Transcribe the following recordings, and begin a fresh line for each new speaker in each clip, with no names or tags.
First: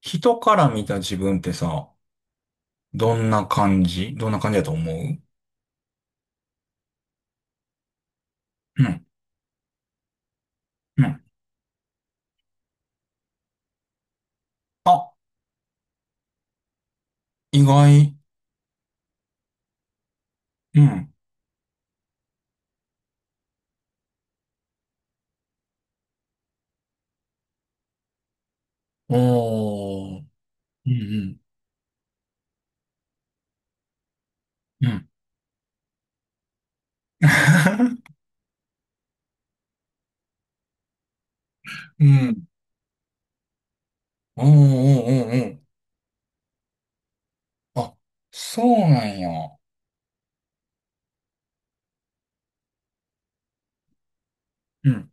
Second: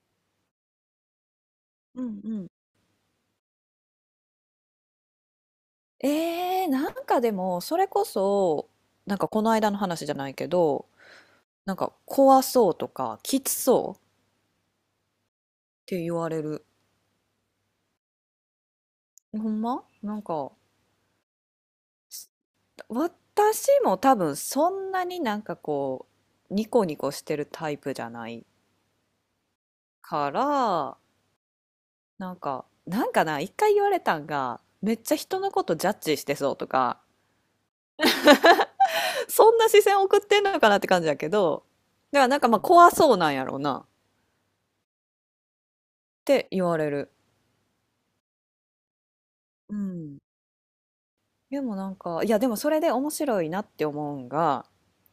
人から見た自分ってさ、
うんうん。
どんな感じだと思う？う
なんかでもそれこそ
ん、
この間の話じゃないけど、
うん。
なんか怖そうとかきつそうっ
あ、
て言われる。
意外。
ほんまなんか
うん。
私も多分そんなになんかこうニコニコしてるタイプじゃない
おー。
か
う
ら、
ん、
なんかな、一回言われたんが
うん、う
めっ
ん。
ちゃ人のことジャッジしてそうとか、 そんな視線送ってんのかなって感じだけど。
う
だからなん
ん。
かまあ怖そうなんやろうなっ
おー、おー、おー、
て言われる。
おー。あ、そうなんや。
うん。でもなんか、いやでもそれで面白いなって思うんが、
うん、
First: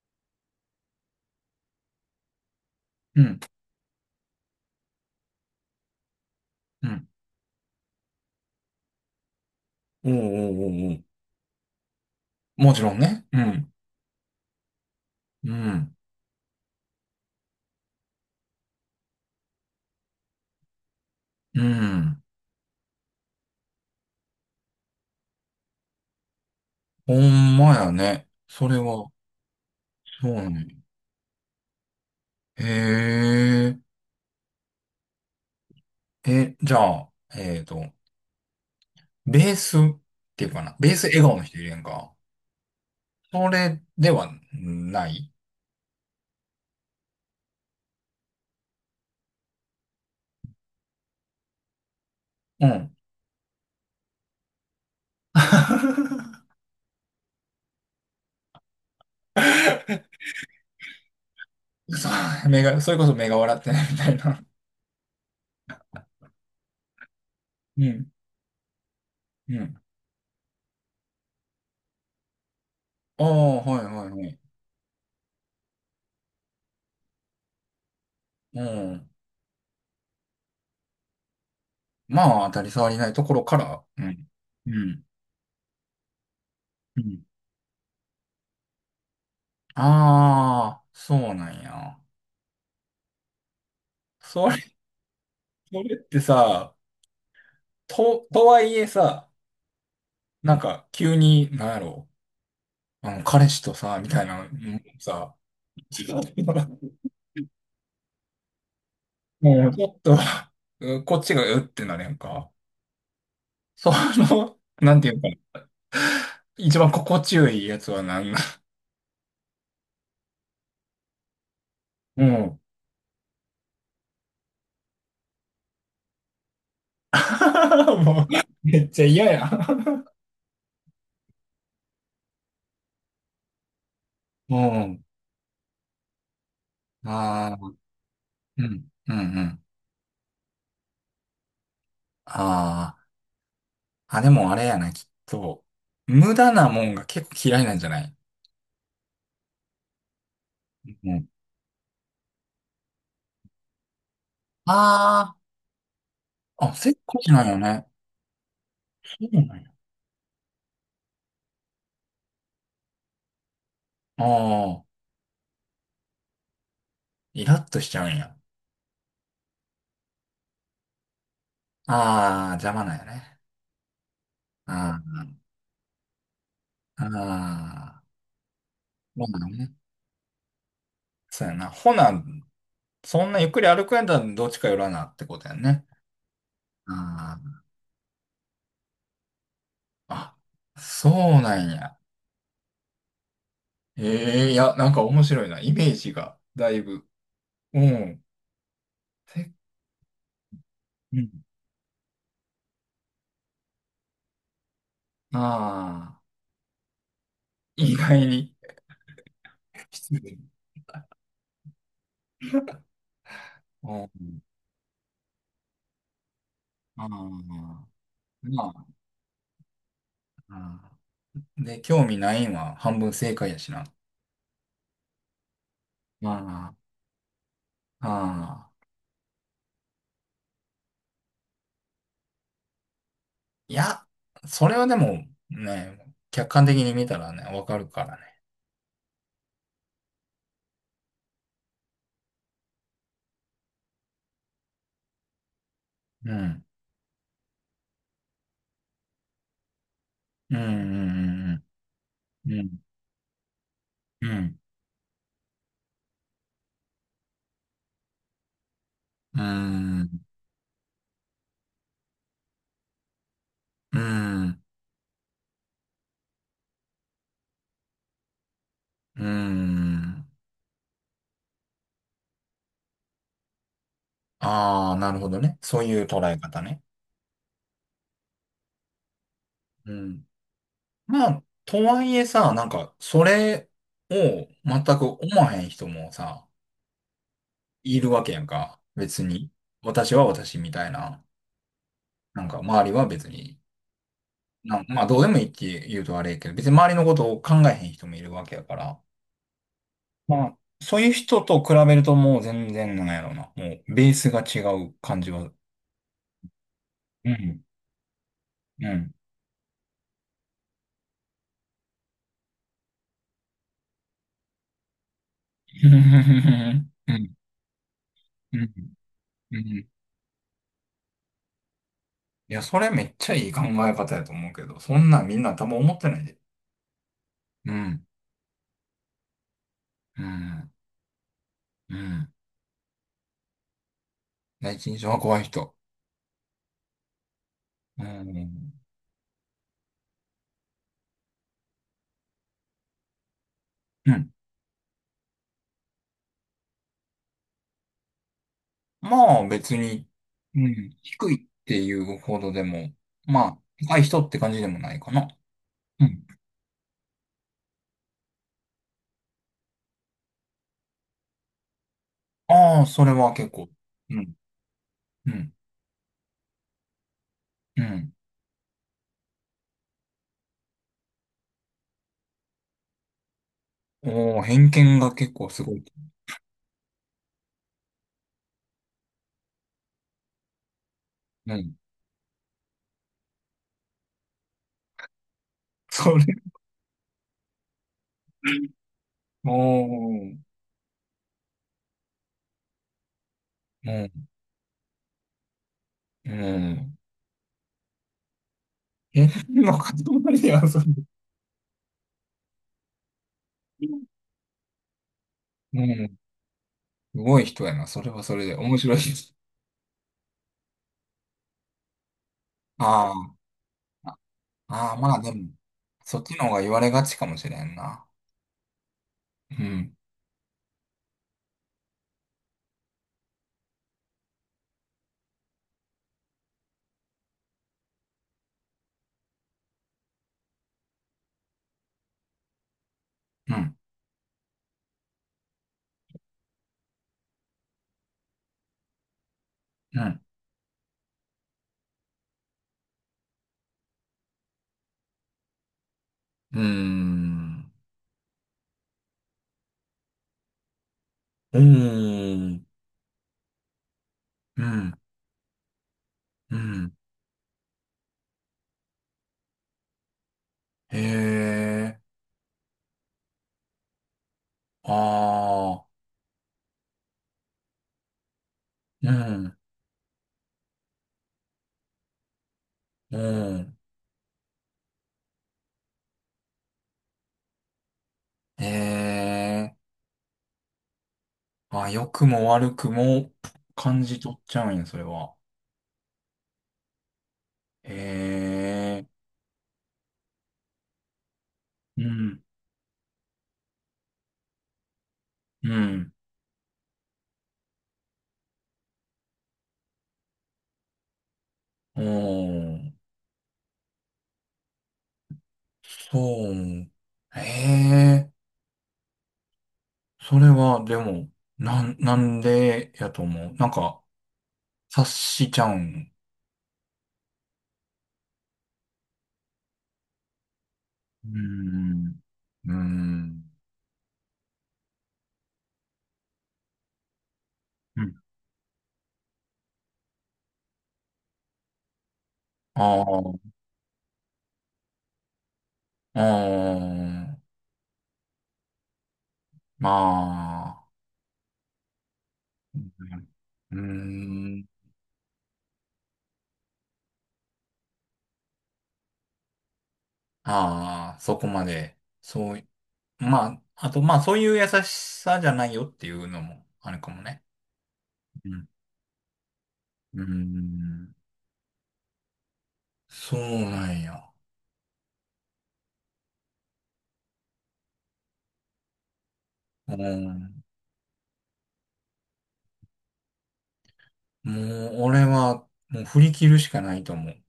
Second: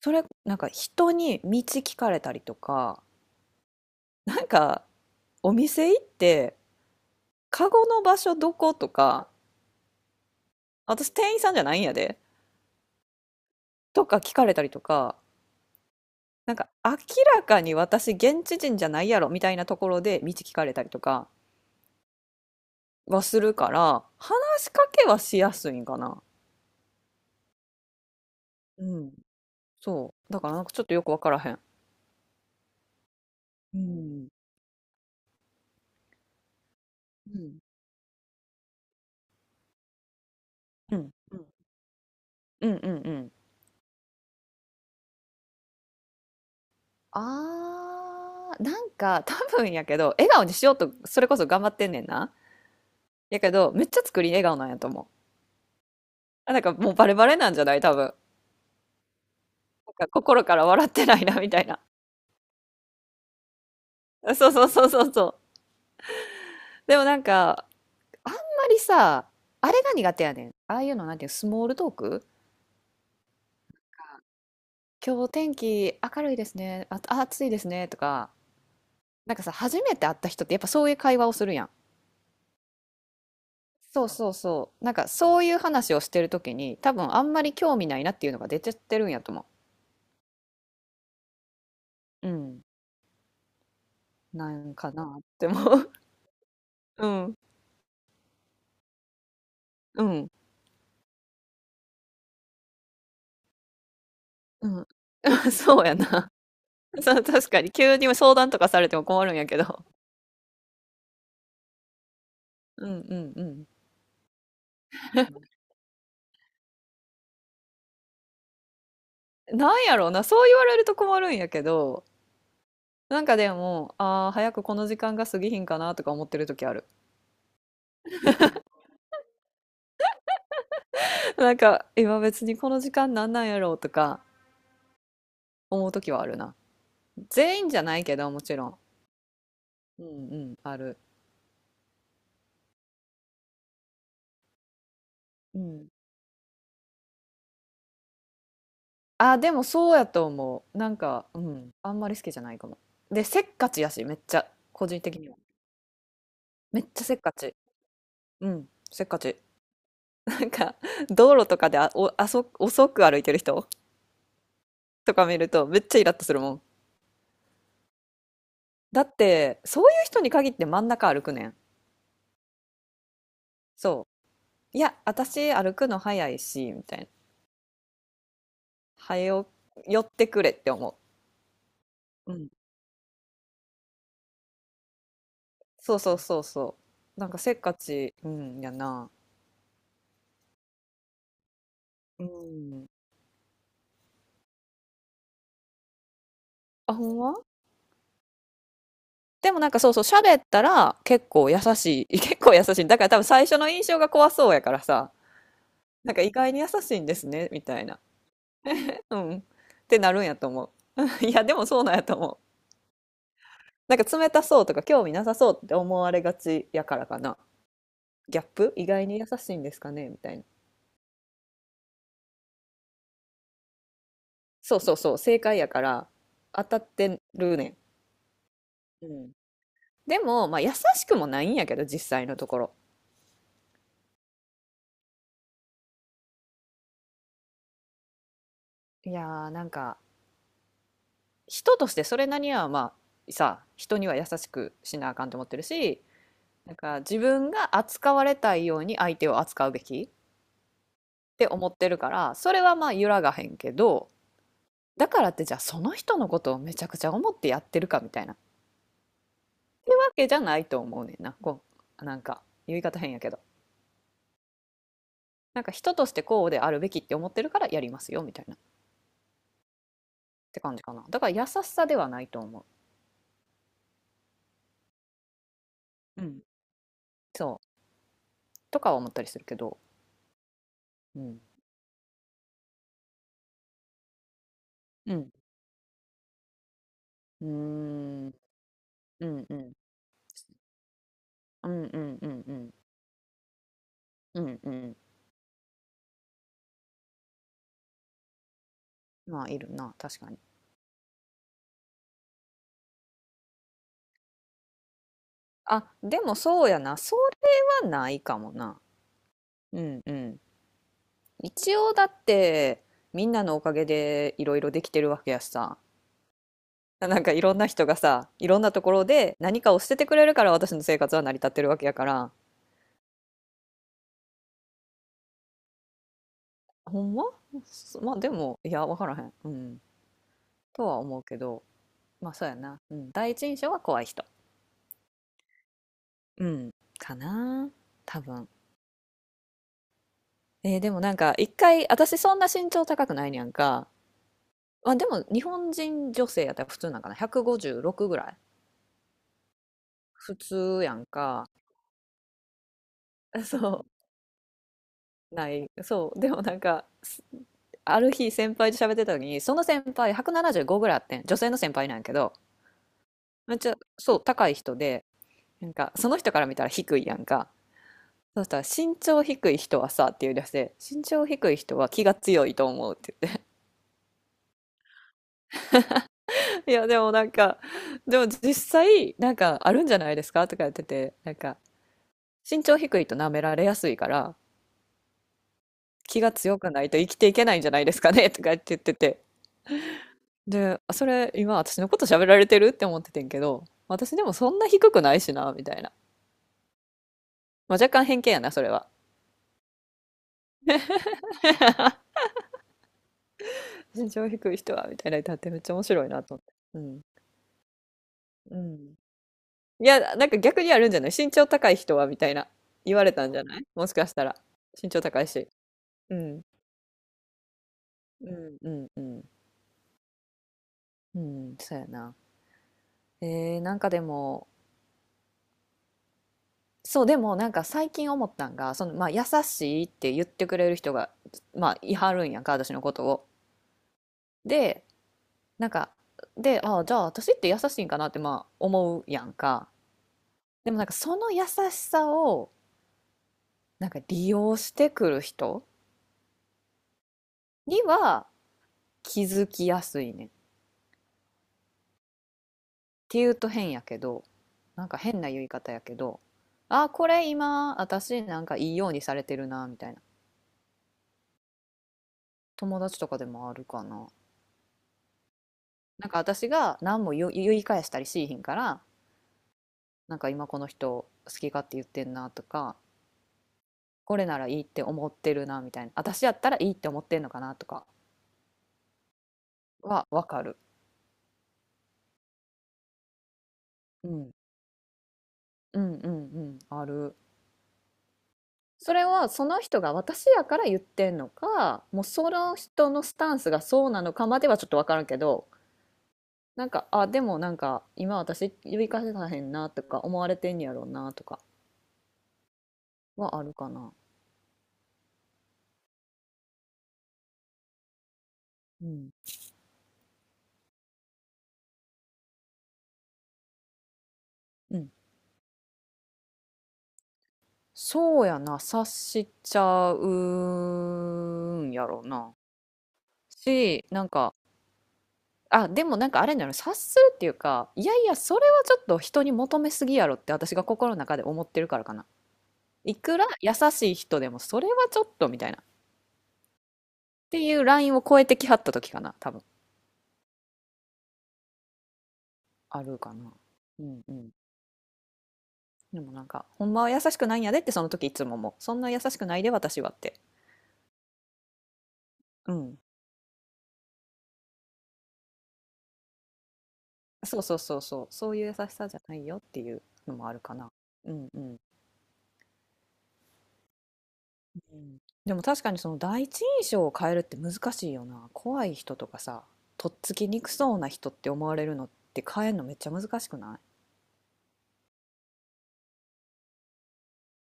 それなんか人に道聞かれたりとか、
うん、
なんかお店行って、
うん。
カゴの場所どことか、
おー、おー、おー、お
私
ー。
店員さんじゃないんやで、
もちろんね。うん、
とか聞かれたりとか、
うん、
なんか明らかに私現地人じゃないやろみたいなところで道聞かれたりとか
うん。
はするから、話しかけはしやすいんかな。
ほんまやね。それ
う
は、
ん。そ
そう
う。だからなん
ね。
かちょっとよくわからへん。
へえ。
うん。
え、じゃあ、
うん。
ベースっていうかな。ベー
う
ス
ん。
笑顔
う
の
ん。
人いるやんか。
うん。うん。うん。
それではない。
あー、なんか多分やけど、笑顔にしようと、それこそ頑張ってんねんな。
うん。
やけど、めっちゃ作り笑顔なんやと思う。あ、なんかもうバレバレなんじゃない多分。なんか心から笑ってないな、みたいな。
そう、目が、それこそ目が笑ってないみたい な。
そうそうそうそうそう。でもなんか、
うん。
あんまりさ、
う
あ
ん。
れが苦手やねん。ああいうの、なんていうの、スモールトーク。
ああ、はいはいはい。
今日天気明るいですね。あ、あ暑いですね。とか、
うん。
なんかさ、初めて会った人ってやっぱそういう会話をするやん。
まあ、当たり障りないところから。う
そう
ん。
そう
う
そう。なん
ん。
かそういう話をしてるときに多
う
分
ん。
あんまり興味ないなっていうのが出ちゃってるんやと思
ああ、そうなんや。
う。うん。
そ
なん
れ、
かなって思
そ
う。
れってさ、
うん。
とはいえさ、
うん。
なんか、急に、なんやろう、あの、彼氏とさ、みたいな、う
う
ん
ん。
さ、
そうやな。そう、確かに急に相談とかされても困るんやけ
もうち
ど。
ょっと、うこっちがうってなれんか。
うんうん
その、なんていうか、一番心地よいやつは何なの？
うん。なんやろうな、そう言われると困るんやけど、
うん。
なんかでも、ああ、早くこの時間が過ぎひんかなとか思ってる時ある。
もう、めっちゃ嫌や。
なんか、今別にこの時間なんなんやろうとか
うん。
思う時はあるな。
ああ、
全員じゃないけど、もち
う
ろん。
ん、うん、うん。
うんうん、ある。
ああ、あ、でもあれやな、きっ
う
と。
ん。
無駄なもんが結構嫌いなんじゃない？
あ、でもそうやと思う。な
う
んか、
ん。
うん。あんまり好きじゃないかも。で、せっかちやし、めっちゃ、個人的に
あ
は。
あ、あ、
めっ
せっ
ちゃせ
か
っ
ち
か
なん
ち。
よね。
うん。せっ
そ
かち。
うなんや。
なんか、道路とかであ、お、あそ、遅く歩いてる人
ああ、
とか見ると、めっちゃイラッとするもん。
イラッとしちゃうんや。
だって、そういう人に限って真ん中歩くねん。
ああ、邪魔なんやね。
そう。いや、
あ
私歩くの早いし、みたい
あ、
な。
ああ、
早
そうな
よ
のね。
寄ってくれって思
そうやな。ほな、
う。うん。
そんなゆっくり歩くんやったらどっちか寄らなってことやね。
そうそうそうそ
あ
う。なんかせ
ー
っかち、うん、やな。
あ、そうなんや。
うん。
ええいや、なんか面白いな。イメージが、だい
あ、
ぶ。
ほんま。
うん。せ
でもなんかそうそう、喋ったら
う
結
ん。
構優しい。結構優しい。だから多分最初の印象が怖そうやからさ、なん
ああ、
か意外に優しいんですね、みたい
意
な。
外に。
うん。ってな
失
るんや
礼。
と思う。いや、でもそうなんやと思う。なん
う
か
ん。
冷たそうとか興味なさそうって思われがちやか
あ
らかな。
あ、
ギャップ意
ま
外に優しいんですかねみたいな。
あ、あーで、興味ないんは半分正解やしな。
そうそうそう、正解やから当
あ
たってるね
あ、ああ。
ん。うん。でも、まあ優しくもないんやけど、実際のところ。
いや、それはでもね、客観的に見たらね、わかるからね。
いやーなんか人としてそれなりにはまあさ、人には優しくしなあかんと思ってるし、
うん。
なんか自分が扱われたいように相手を扱うべきっ
うん、う
て
ん、
思ってるから、
うん、
そ
うん。
れ
う
は
ん、
まあ揺らがへんけど、
うん、
だからってじゃあその人のことをめちゃくちゃ思ってやってるかみたいなっ
うー
て
ん、
わけじゃないと思うねんな。こうなんか言い方変やけど、
うーん、
なんか人としてこうであるべきって思ってるからやりますよみたいなっ
うーん。
て感じかな。だから優しさではないと思う。
ああ、なるほどね。そういう
う
捉え
ん。
方ね。
そうとかは思ったりするけど、
うん。
う
ま
ん、
あ、とはいえさ、なんか、それを全く
うん、
思わへん人もさ、
う
いるわ
ん、う
け
ん、
やんか。別
う
に。
ん、
私は私みたいな。
うんうんう
な
ん
ん
う
か、
ん。
周りは別に。
うんう
なん
ん。
まあ、どうでもいいって言うとあれやけど、別に周りのことを考えへん人もいるわけやから。
まあ、いるな、確かに。
まあ、そういう人と比べるともう全然なんやろうな。もう、ベースが違う感じは。
あ、でもそうやな。そ
うん。
れはないかもな。
うん。
うんうん。一応だって、みんなのおかげでいろいろできてるわけやしさ。
うん、う
なんか
ん、
いろんな人がさ、い
う
ろんな
ん。
ところで
う
何かを
ん、
捨ててくれるから私の生活は成り立ってるわけやから。
いや、それめっちゃいい考え方やと思うけど、そんなんみんな多分思ってないで。
ほんま。
う
そ、
ん、
まあでも、いや、わからへん。うん。
うん、
とは思うけど、
う
ま
ん。
あそうやな。うん。第一印象は怖い人。
第一印象は怖い人。
うん。かな。
う
多分。
ん、
えーでもなんか一回、私そんな身長高くないにゃんか、
うん。
まあ、でも日本人女性やったら普通なんかな、156ぐらい
まあ別に、
普
う
通や
ん、
ん
低いっ
か。
ていうほどでも、ま あ、
そ
高い人って感じでもないかな。
うない、
う
そう
ん。
でもなんかす、ある日先輩と喋ってた時に、その先輩175ぐらいあってん。女性の先輩なんやけど、
ああ、それは結
めっ
構。
ちゃそ
う
う
ん、
高い人で、
うん、
なんかその人から見たら低いやんか。
うん。
そしたら身長低い人はさって言い出して、身長低い人は気が強いと思うって。
おお、偏見が結構すごい。
いや、でもなんか、でも実際、なんかあるんじゃないですかとかやってて、なん
う
か、
ん。
身長低いと舐められやすいから、
そ
気
れ。
が強くないと生きていけないんじゃないですかねとかって言ってて。
おお、
で、あそれ、今私のこと喋られてるって思っててんけど、
う
私で
ん、
もそんな低くないしな、みたいな。
うん。
まあ、若干偏見やな、それは。
え、の塊では、それ。
身長低い人は、みたいな歌ってはってめっちゃ
う
面白
ん。
い
す
なと思って。うん。
ごい人やな。それはそれで
う
面白
ん。
いです。
いや、なんか逆にあるんじゃない身長高い人は、みたいな。言われ
あ
たん
ー
じゃないもしかし
あ、
たら。身
あー、
長
まあ
高い
で
し。
も、
う
そっち
ん。
の方が言われがちかもしれんな。
うん、うん、うん。
うん、
うん、そうやな。なんかでも、そう、でもなんか最近思ったんが、その、まあ、優しいって言ってくれる人が、まあ、いはるんやんか、私のことを。
うん、
で、なんか、で、ああ、じゃあ私って優しいんかなって、まあ、思うやんか。
うん、
でもなんかその優しさを、なんか利用してくる人
うーん、
には気づきやすいねん。っ
うーん、
ていうと変やけど、
う
なんか
ん、
変な言い方やけど、
う
ああ、
ん、
これ今、私なんかいいようにされてるな、みたいな。
へえ、
友達とかでもあるかな。
ああ、
なんか私が何も言い返したりしいひんから、
うん、
なんか今この人好き勝手言ってんなとか、
うん、
これならいいって思ってるなみたいな、私やったらいいって思ってんのかなとか
へえ、
はわかる、
あ、良くも悪くも感
う
じ
ん、
取っちゃうんや、それは。
うんうんうんある。
へ
それ
え、
はその人が私やから言ってんのか、
う
もうそ
ん、
の人のスタンスがそうなのかまではちょっとわからんけど、
うん、
なんかあでもなんか今私言い返せたへんなとか思われてんやろうなとか
おー。
はあるかな。
そう。ええ、
うん
それは、でも、なんでやと思う。なんか、
うん。
察しちゃうん。
そうやな、察しちゃ
うー
うんやろう
ん。
な。
うーん。
し、なんか、あ、でもなんかあれなの、察するっていうか、いや
う
い
ん。
や、それはちょっと人に求めすぎやろって私が心の中で思ってるからかな。
あ
い
あ
くら
ー、
優しい人でも、それはちょっとみたいな。っ
ああ、
ていうラインを超えてきはった時かな、多分。
まあ、
あるかな。
うー
うんうん。
ん。
でもなんか、ほんまは優しくないんやでってその時いつももう、そんな優しくないで私はって。
ああ、そこまで。そ
う
うい、
ん。
まあ、あと、まあ、そういう優しさじゃないよっていうのもあるかも
そう
ね。
そうそうそう、そうい
う
う優
ん。
しさじゃないよっていうの
うー
もあるかな。う
ん。
んうん。
そうなんや。
うん、でも確かにその第一印象を変えるって難しいよな。怖い人とかさ、とっ
う
つきにく
ん。
そうな人って思われるのって変えるのめっちゃ難しくな
もう、俺は、もう振り切るしかないと思う。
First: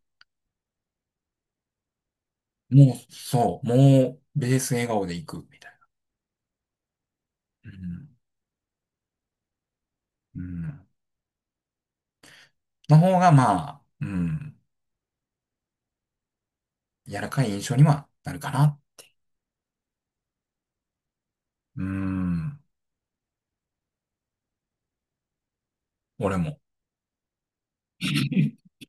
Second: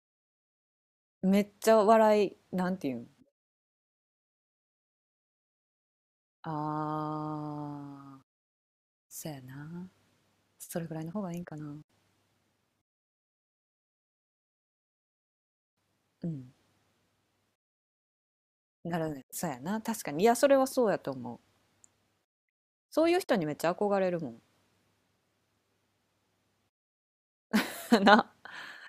い、めっちゃ笑い、なんて
も
いうん、
う、そう、もう、ベース笑顔でいく、みたいな。うん。
あー、そうやな。
う
それ
ん。
ぐらいの方がいいんかな。
の方が、まあ、うん、
うん。
柔らかい印象にはなるかな。
なるね。そうやな。確かに。いや、それはそうやと思う。
うん。
そういう人にめっちゃ憧れるもん。
俺も。
な。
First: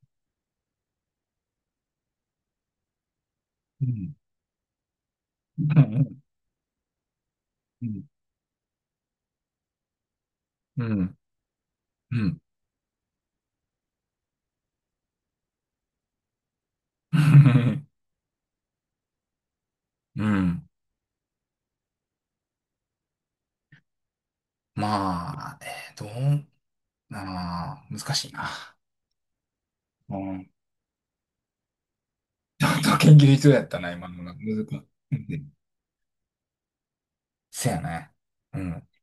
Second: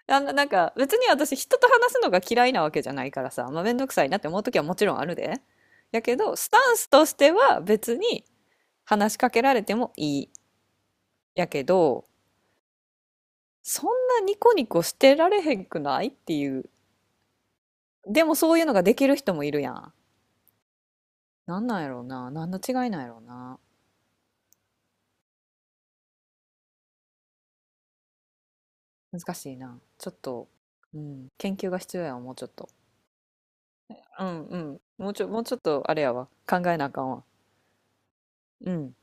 あの、なんか、別に私、人と話すのが嫌いなわけじゃないからさ、まあ、めん
う
どくさい
ん。
なって思う時はもちろんあるで。
う
や
ん。
けど、スタンスとしては
う
別
ん。
に話しかけられてもいい。
うん。
やけど、
うん。
そんなニコニコしてられへんくないっていう。でもそういうのができる人もいるやん。
うん、
なんなんやろうな。何の違いなんやろうな。
まあ、どう、あー、難しいな。
難しいな。ちょっ
う
と、
ん。
うん、研究が必要やわ、もうちょっ
ちょ
と。
っと研究必要やったな、今の
うん
が。
う
難しい。
ん。
う
もう
ん、
ちょっと、あれやわ。考えなあかんわ。
せやね。う
う
ん。
ん。